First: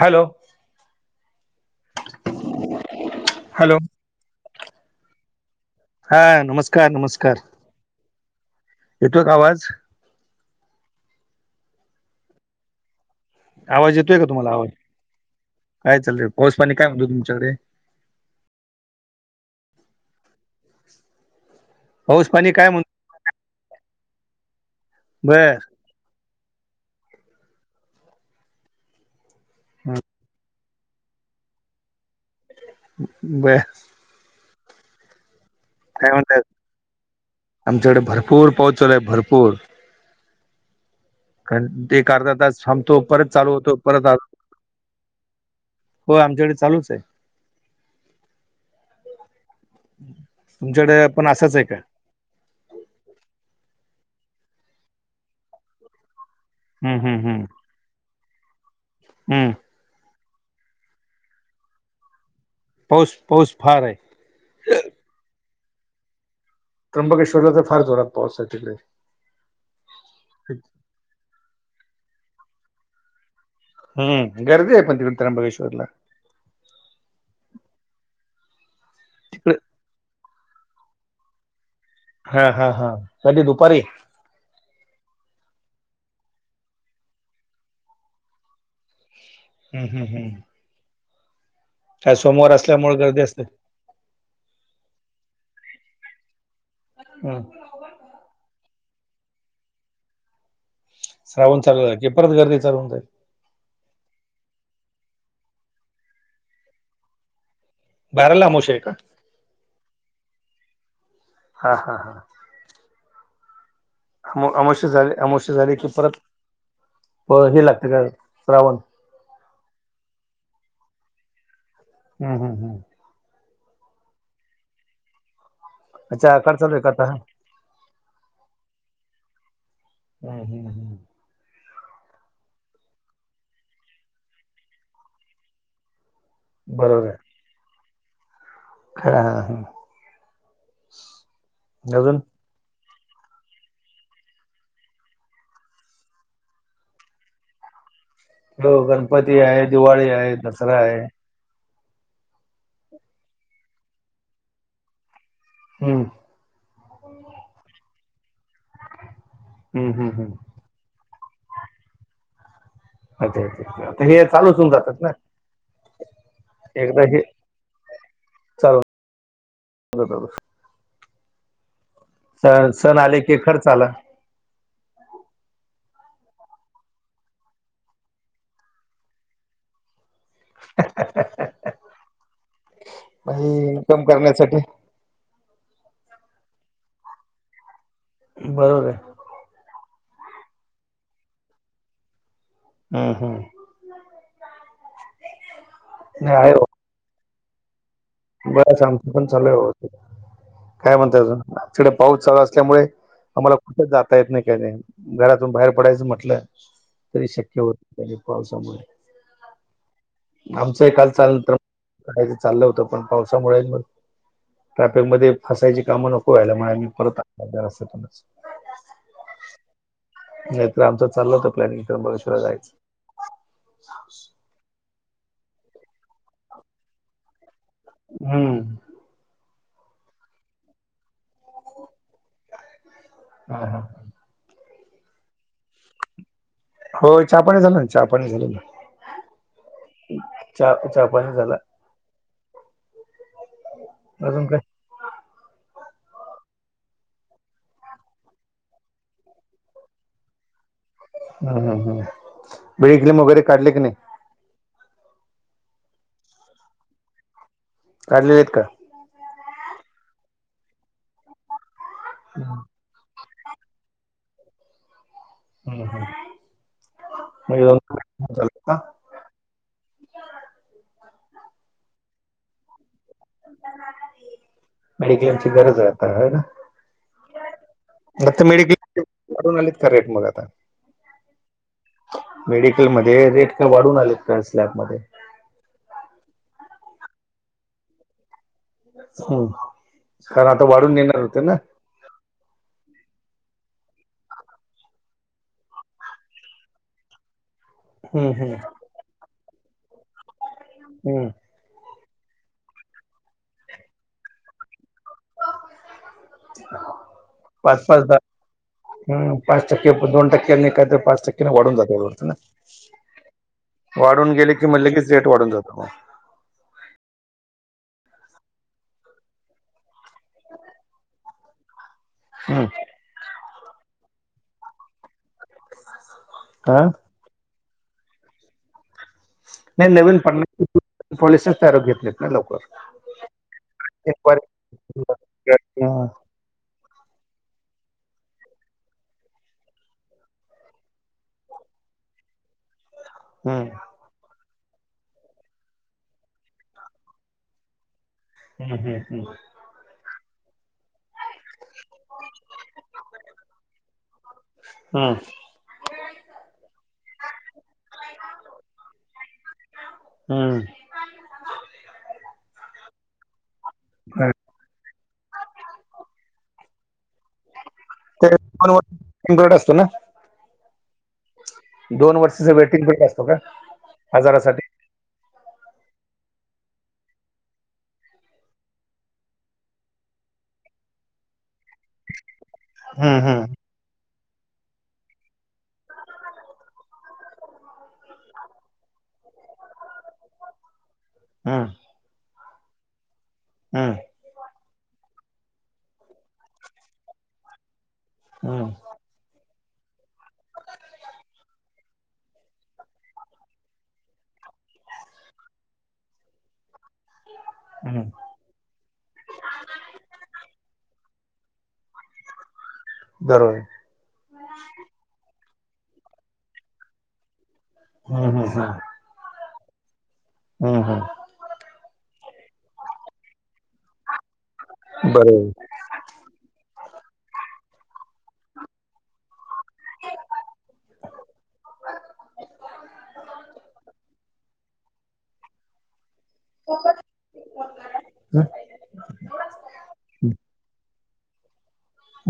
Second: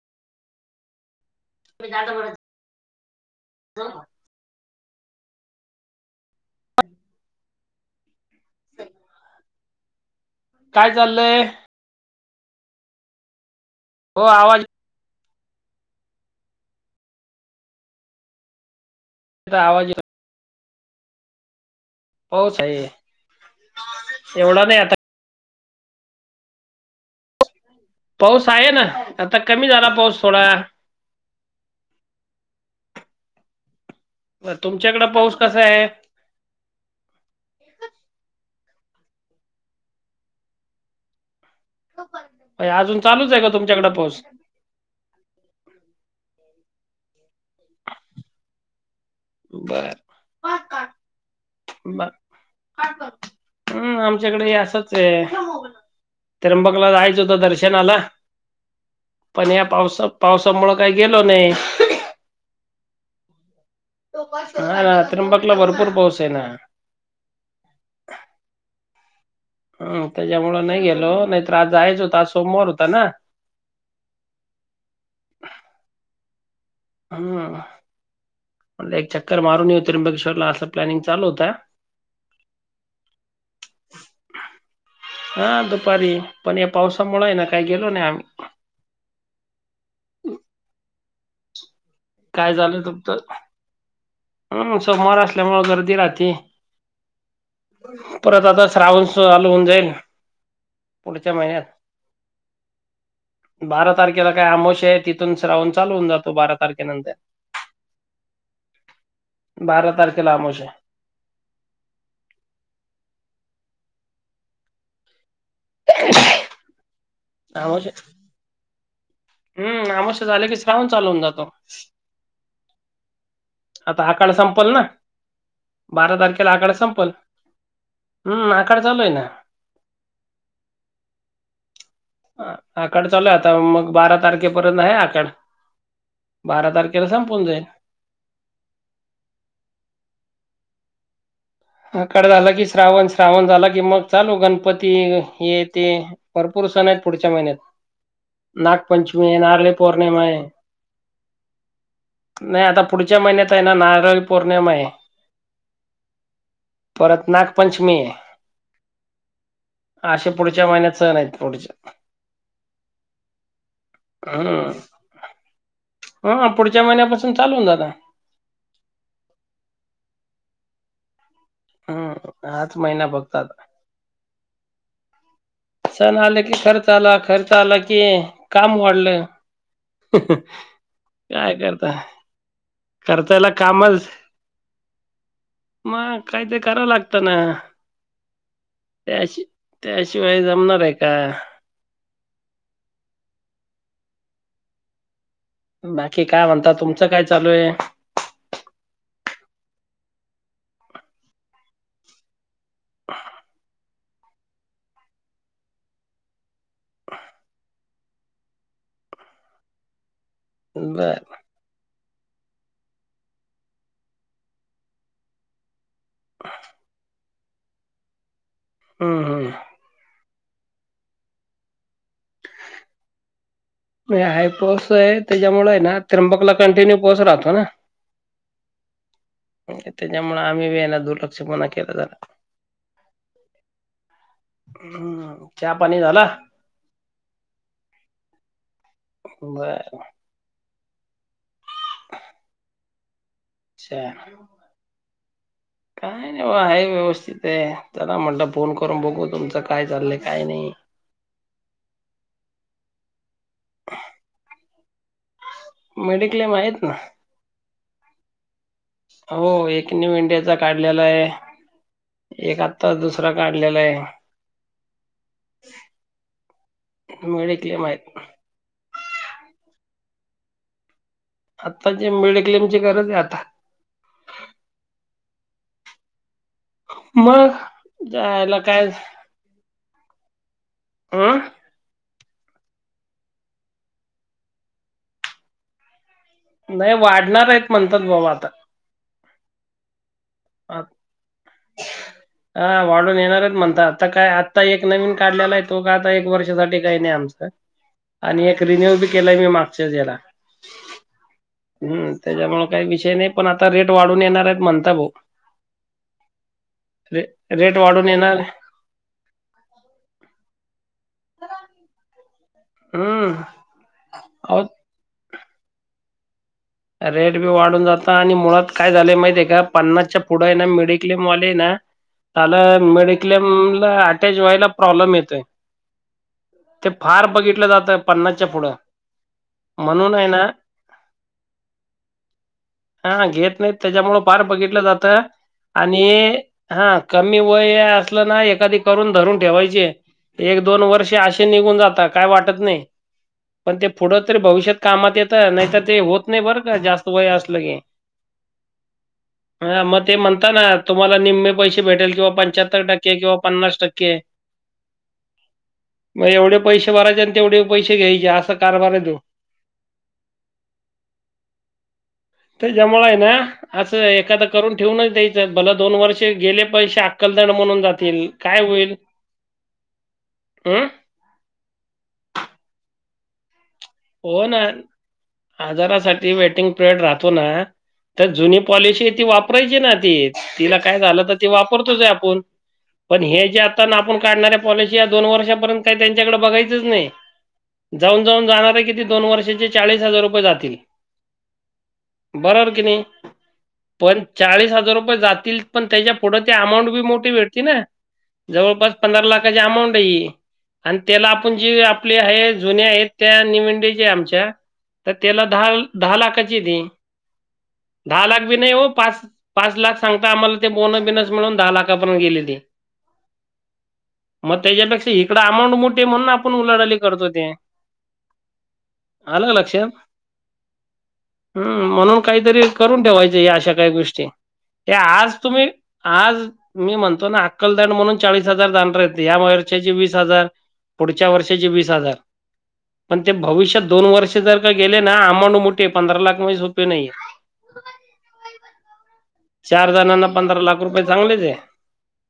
Hello. [inaudible] Hello. जाऊन. हा नमस्कार नमस्कार, येतोय का आवाज? काय चाललंय? आवाज येतोय का तुम्हाला आवाज, काय चाललंय, पाऊस पाणी काय म्हणतो तुमच्याकडे? तुझा आवाज येईना. [inaudible] पाणी पाऊस काय आहे, म्हण एवढा नाही आता बर. पाऊस आहे ना, आता कमी झाला पाऊस थोडा. बर. बर तुमच्याकडं पाऊस कसा आहे? म्हणजे का म्हणतायत, आमच्याकडे भरपूर पाऊस चालू हाय भरपूर. कारण ते एक अर्धा तास अजून थांबतो, परत चालूच आहे का चालू होतो. तुमच्याकडे परत आर पाऊस हो आमच्याकडे चालूच आहे. [inaudible] बर तुमच्याकडे पण असाच आहे का [unintelligible] हम्म आमच्याकडेही असंच आहे. त्र्यंबकला हम्म जायचं हम्म होतं हम्म दर्शनाला, पण हम्म या पावसात पावसामुळं काही गेलो नाही. पाऊस पाऊस फार आहे. हा त्र्यंबकला भरपूर पाऊस आहे ना. त्र्यंबकेश्वरला तर फार जोरात पाऊस आहे तिकडे. हम त्याच्यामुळं नाही गेलो नाहीतर आज जायच होत आज सोमवार होता ना. हम् गर्दी आहे पण तिथं त्र्यंबकेश्वरला. हम्म म्हटल एक चक्कर तिकडे मारून येऊ त्र्यंबकेश्वरला असं प्लॅनिंग चालू होता. हा हा हा कधी दुपारी हा दुपारी पण या पावसामुळे आहे ना काय गेलो नाही आम्ही. हम् हंम आज सोमवार असल्यामुळे गर्दी असते. हम् सोमवार असल्यामुळे गर्दी राहते. हा. परत आता श्रावण चालू होऊन जाईल. पुढच्या श्रावण महिन्यात चालू झाला की परत गर्दी चालू होऊन जाईल. बारा तारखेला काय आमोशा आहे तिथून श्रावण चालू होवून जातो बारा तारखेनंतर. बाराला अमावस्या आहे का? बारा तारखेला आमोशा आहे. हा हा हा. अमावश्य झाले अमावश्य झाले की परत आहे. हे लागते अमावस्या का श्रावण. हम्म आमोशा झाले की श्रावण चालू होऊन जातो. हम् हम् हा आता आखाड संपल ना बारा अच्छा तारखेला आकार आखाड चालू आहे का आता संपल. हम् आखाड चालू हेना. हम्म हम्म हम्. आखाड चालू आहे आता मग बारा तारखेपर्यंत आहे आखाड. बारा तारखेला बरोबर संपवून जाईल. हा हा हा. अजून आखाड झाला की श्रावण श्रावण झाला की मग चालू गणपती हे ते भरपूर सण आहेत पुढच्या महिन्यात. हो नागपंचमी ये गणपती आहे नारळी दिवाळी पौर्णिमा आहे दसरा आहे नाही आता पुढच्या महिन्यात आहे ना नारळी पौर्णिमा आहे. हम् परत नागपंचमी आहे हम्म हम्म अशे हम्म पुढ पुढच्या महिन्यात सण आहेत पुढच्या अच्छा अच्छा हे चालूच होऊन जातात ना. ह पुढच्या महिन्यापासून चालूू होऊन दादा चाल [unintelligible] हम्म. हाच सण महिना आले कि फक्त आता खर्च आला. सण आलं की खर्च आला खर्च आला की काम वाढलं. काय करता करताल इन्कम कामच करण्यासाठी मगकाय ते करावं लागत ना. बरोबर त्याशी त्याशिवाय जमणार आहे का? हम हम बाकी नाही काय म्हणताात तुमचं काय चालू आहे. बरंच आमचा पण चालू हाय बघा की, काय म्हणता अजून? आमच्याकडे पाऊस चालू अस त्यामुळे आम्हाला कुठंच जाता येत नाही काही नाही. घरातून बाहेर पडायचं म्हटलं तरी शक्य होत नाही पावसामुळे. आमचं हे बर काल चाललं होतं, करायचं चाललं होतं. पण पावसामुळे ट्रॅफिक मध्ये फसायची कामं नको व्हायला म्हणून आम्ही परत अर्ध्या रस्त्यातूनच. हम्म. नाहीतर आमचं चाललं होतं प्लॅनिंग त्रंबकेश्वरला जायचं. नाय हाय पाऊस आहे, त्याच्यामुळे हाय ना त्र्यंबकला कंटिन्यू पाऊस राहतो ना. हम्म. त्याच्यामुळे आम्हीबी याला दुर्लक्षपणा केलं जरा. [unintelligible] चहापाणी झाला? होय चहापाणी झालं ना, चहा पाणी झालं. बर. चा चहा पाणी झालं. अच्छा. अजून काय? काय नाही बघा आहे व्यवस्थित आहे, चला म्हटलं फोन करून बघू तुमचं काय चाललंय काय नाही. हा हा हा हा हा, मेडिक्लीन वगैरे काढलं का नाही? मेडिक्लेम आहेत ना. काढलेले आहेत का? हो एक नीव इंडियाचा काढलेला आहे, हम्म एक आ ता दुसरा काढलेला आहे बघा. मेडिक्लेम आहेत. [unintelligible] आताची मिडक्लेमची गरज आहे आता. मेडिक्लेमची गरज हाय आता हाय ना? मग आता जायला काय मेडिक्लेम वाढून आलीत का रेट मग आता? अं. मेडिकलमध्ये काय रेट काय वाढून आलेत का स्लॅबमध्ये? नाही वाढणार आहेत म्हणतात बाबा आता. हम्म कारण आता वाढून येणार होते ना. हा वाढून येणारच म्हणतात, आता काय आत्ता एक नवीन काढलेला आहे तो का आता एक वर्षासाठी काही नाही आमचं. हम्म, आणि हम्म, एक रिन्यूबी केलंय मी मागच्याच याला. हम्म. हम्म त्याच्यामुळे काही विषय नाही, पण आता रेट वाढून येणार आहेत म्हणता भाऊ. रे रेट पाच वाढून पाचदा येणार हं पाच टक्के दोन टक्क्यांनी काहीतरी पाच टक्क्यांनी वाढून जातंय वाटतं ना. हम्म वाढून गेले अहो की म्हणलं की रेट वाढून जातो मग. रेटबी वाढून जातं आणि मुळात काय झालंय माहिती आहे का. पन्नासच्या पुढं आहे ना मेडिक्लेम वाले ना, हम्म. [unintelligible] क्लेमला अटॅच व्हायला प्रॉब्लेम येतोय. हा ते फार बघितलं जातंय पन्नासच्या पुढं. नाही म्हणून नवीन आहे ना [unintelligible] लवकर. हां घेत नाही त्याच्यामुळं फार बघितलं जातं हम्म, आणि हां कमी वय असलं ना, एखादी करून धरून ठेवायची. एक दोन वर्षे असे निघून जाता काय वाटत नाही हम्म, पण ते पुढं तरी भविष्यात कामात येतं नाहीतर ते होत नाही बरं का जास्त वय असलं की हम्म हम्म हम् हा मग ते म्हणता ना तुम्हाला निमे पैसे भेटेल किंवा पंचाहत्तर टक्के किंवा पन्नास टक्के हा मग एवढे पैसे भरायचे आणि तेवढे पैसे घ्यायचे असा कारभार आहे तोय हा त्याच्यामुळे आहे ना असं एखादं करून ठेवूनच द्यायचं भल दोन वर्ष गेले पैसे अकलदड म्हणून जातील ते काय होईल दोन वर्ष असतो ना ह दोन वर्षाचा वेटिंग [unintelligible] असतो का हो ना आजारासाठी आजारासाठी वेटिंग पिरियड राहतो ना तर जुनी पॉलिशी ती वापरायची ना ती तिला काय झालं तर ती वापरतोयच हाय आपून हम्म पण हे हम्म जे आता आपूण काढणाऱ्या पॉलिसी या दोन वर्षापर्यंत काही त्यांच्याकडे बघायचंच नाही जाऊन जाऊन जाणार हाय किती दोन वर्षाचे चाळीस हजार रुपये जातील हा बरोबर कि नी हम पण चाळीस हजार रुपये जातील पण त्याच्या पुढे ते अमाऊंट बी मोठी भेटती ना हम्म हम्म जवळपास पंधरा लाखाची अमाऊंट हाय ही आणि त्याला आपण जी आपले आहे जुने आहेत त्या नि [unintelligible] आमच्या तर त्याला धा धा लाखाची हाय ती हम्म. धा लाख भी नाही हो पाच पाच लाख सांगता आम्हाला ते बोन बिनस मिळून धा लाखापर्यंत गेली ती [unintelligible] मग त्याच्यापेक्षा इकडं अमाऊंट मोठी हाय म्हणून आपण उलाडाली करतोय ती हम हम आल लक्षात हं हं हम्म म्हणून काहीतरी करून ठेवायचं या अशा काही गोष्टी हे बरोबर आज तुम्ही आज मी म्हणतो ना अक्कलदांड म्हणून चाळीस हजार जाणार हाईत या वर्षाचे वीस हजार पुढच्या वर्षीचे वीस हजार पण ते भविष्यात दोन वर्ष जर का गेले ना अमाऊंड मोठी आय पंधरा लाख म्हणजे सोपी नाहीयाय [inaudible] चार जणांना पंधरा लाख रुपये चांगलेच हाय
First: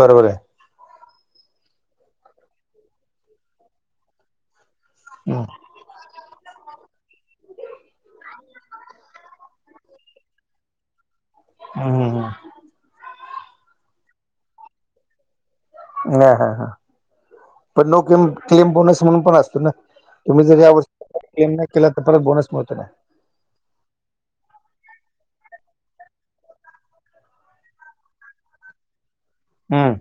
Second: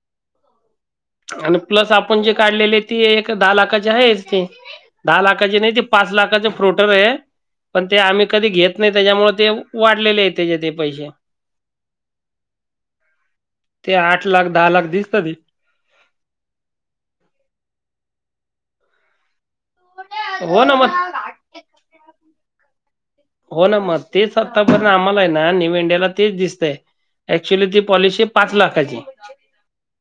बरोबर हाय आणि प्लस आपण जे काढलेले ती एक दहा लाखाची आहे ते दहा लाख हम्म [unintelligible] नाही ते पाच लाखाच फ्रोटर हे पण ते आम्ही कधी घेत नाही त्याच्यामुळे ते वाढलेले आहे त्याचे ते पैसे हम् हम हम ते आठ लाख दहा लाख दिसत ते हा हा पण नो क्ले क्लेम बोनस पण असतो ना तुम्ही जर हो या ना मग. वर्षी क्लेम नाय केला तर परत बोनस मिळतो का हो ना मग तेच आतापर्यंत आम्हाला हाय ना न्यू इंडियाला तेच दिसतंय ऍक्च्युअली ती पॉलिसी पाच लाखाची हम्म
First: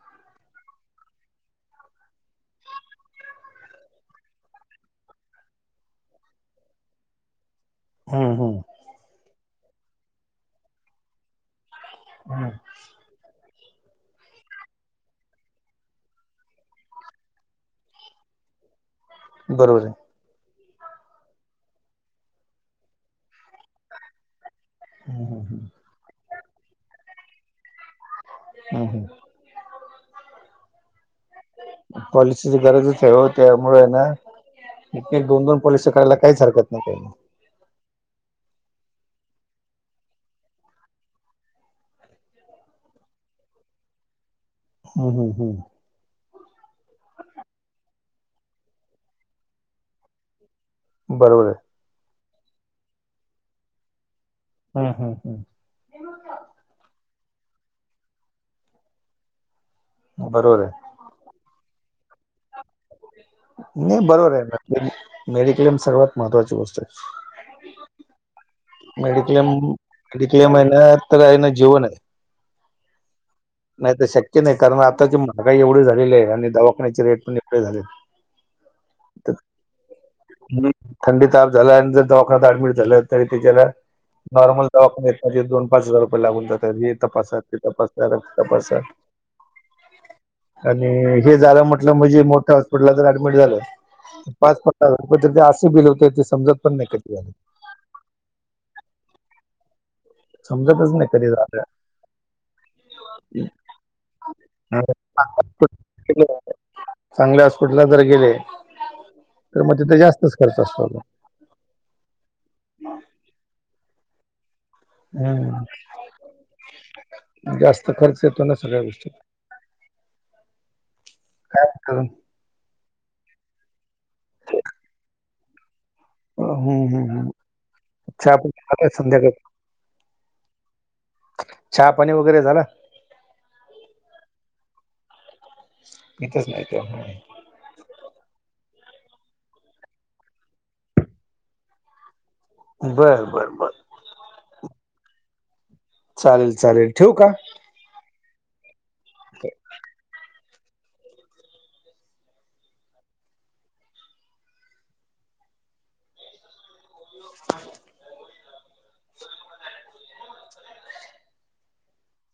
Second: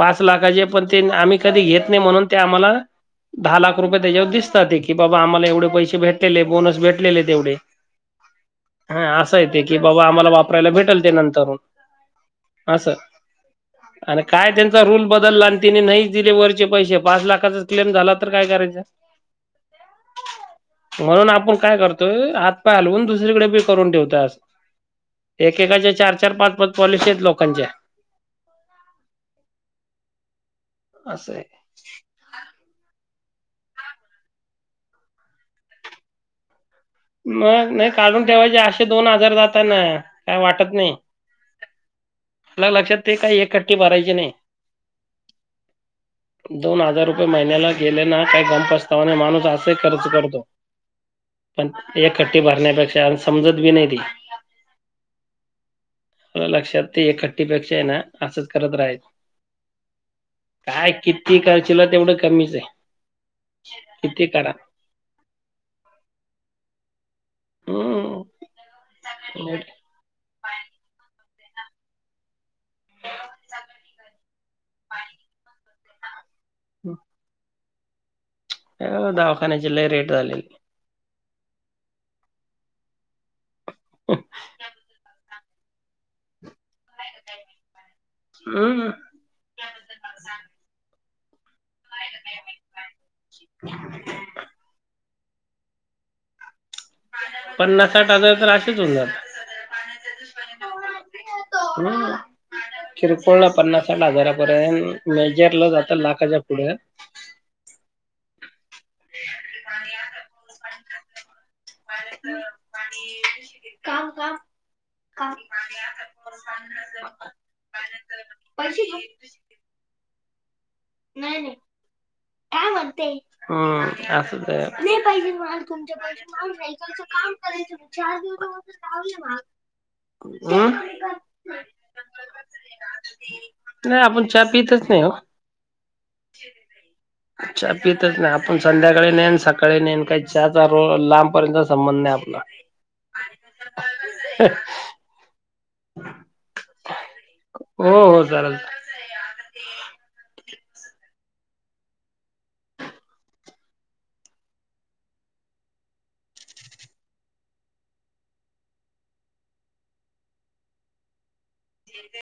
पाच लाखाचे पण ते आम्ही कधी घेत नाही म्हणून ते आम्हाला दहा लाख रुपये त्याच्यावर दिसतात ते की बाबा आम्हाला एवढे पैसे भेटलेले, बोनस भेटले आहेत एवढे. हम्म हम्म. हा असं आहे ते की बाबा आम्हाला वापरायला भेटेल ते नंतरून हम्म असं. [inaudible] आणि काय त्यांचा रूल बदलला आणि तिने नाहीच दिले वरचे पैसे पाच लाखाचा क्लेम झाला तर काय करायचं? बरोबर. आहे म्हणून आपण काय करतोय आ पालुन दुसरीकडे बी करून ठेवता अस हम्म हम्म एकेकाच्या चार चार पाच पाच पॉलिसी आहेत लोकांच्या. हम्म हम्म. असं आहे. पॉलिसीची गरजच आहे ओ. त्यामुळे आहे ना एक दोन दोन पॉलिसी करायला काहीच हरकत नाही काही नाही. मग नाही काढून ठेवायचे असे दोन हजार जाता ना काय वाटत नाही. आपल्या लक्षात काही एखट्टी भरायचे नाही. हम्म हम्म हम्म. दोन हजार रुपये महिन्याला गेले ना काय गम पस्तावा नाही माणूस असंही खर्च करतो. बरोबर आहे. एखट्टी भरण्यापेक्षा आणि समजत बी नाही ती. हा हा हम्म. लक्षात ते एखट्टीपेक्षा आहे ना असंच करत राहायचं. बरोबर आहे. काय किती करशीला तेवढं कमीच आहे. नाही किती बरोबर आहे करा ना ते मेडिक्लेम सर्वात महत्त्वाची गोष्ट आहे. हम्म. मेडिक्लेम मेडिक्लेम आहे ना तर ना जीवन आहे. नाही ते शक्य नाही, कारण आताची महागाई एवढी झालेली आहे आणि दवाखान्याचे रेट पण एवढे झालेत. हो दवाखाण्याचे लय रेट झालेले आहे. थंडी ताप झाला आणि जर दवाखान्यात ऍडमिट झालं तरी ते त्याला नॉर्मल दवाखान्यात लगेच दोन पाच हजार रुपये लागून जातात. हे तपासा ते तपासा रक्त तपासा. हम्म. आणि हे झालं म्हटलं म्हणजे मोठ्या हॉस्पिटलला जर ऍडमिट झालं पाच पन्नास हजार [unintelligible] ते असं बिल होतंय ते समजतही नाही कधी झालं. पन्नास साठ हजार तर असेच होऊन जातात. समजतच नाही कधी झालं. हम्म. किरकोळला पन्नासा साठ हजारापर्यंत, मेजरला जातं आणि लाखाच्या पुढं. चांगल्या हॉस्पिटलला जर गेले, तर मग तिथं जास्तच खर्च असतो तो. काम काम हा, हम्म जास्त खर्च येतो ना सगळ्या पैसे देऊ? गोष्टी काय करू? काय म्हणते? हं असं पाहिजे, नाय पाहिजे मला तुमचे पैसे. हम्म हम्म हम्म. चहा पाणी झालं संध्याकाळ [unintelligible] अं? चहा पाणी वगैरे झालं? नाही आपण चहा पितच नाही ओ. पीतच नाही तो चहा पितात नाही आपण संध्याकाळी नेन सकाळी नेन काही चहा चा लांबपर्यंतचा संबंध नाही आपला. बरं बरं बर. [unintelligible] चालेल चालेल ठेवु का? हो हो चालेल. ओके [unintelligible] ते [unintelligible]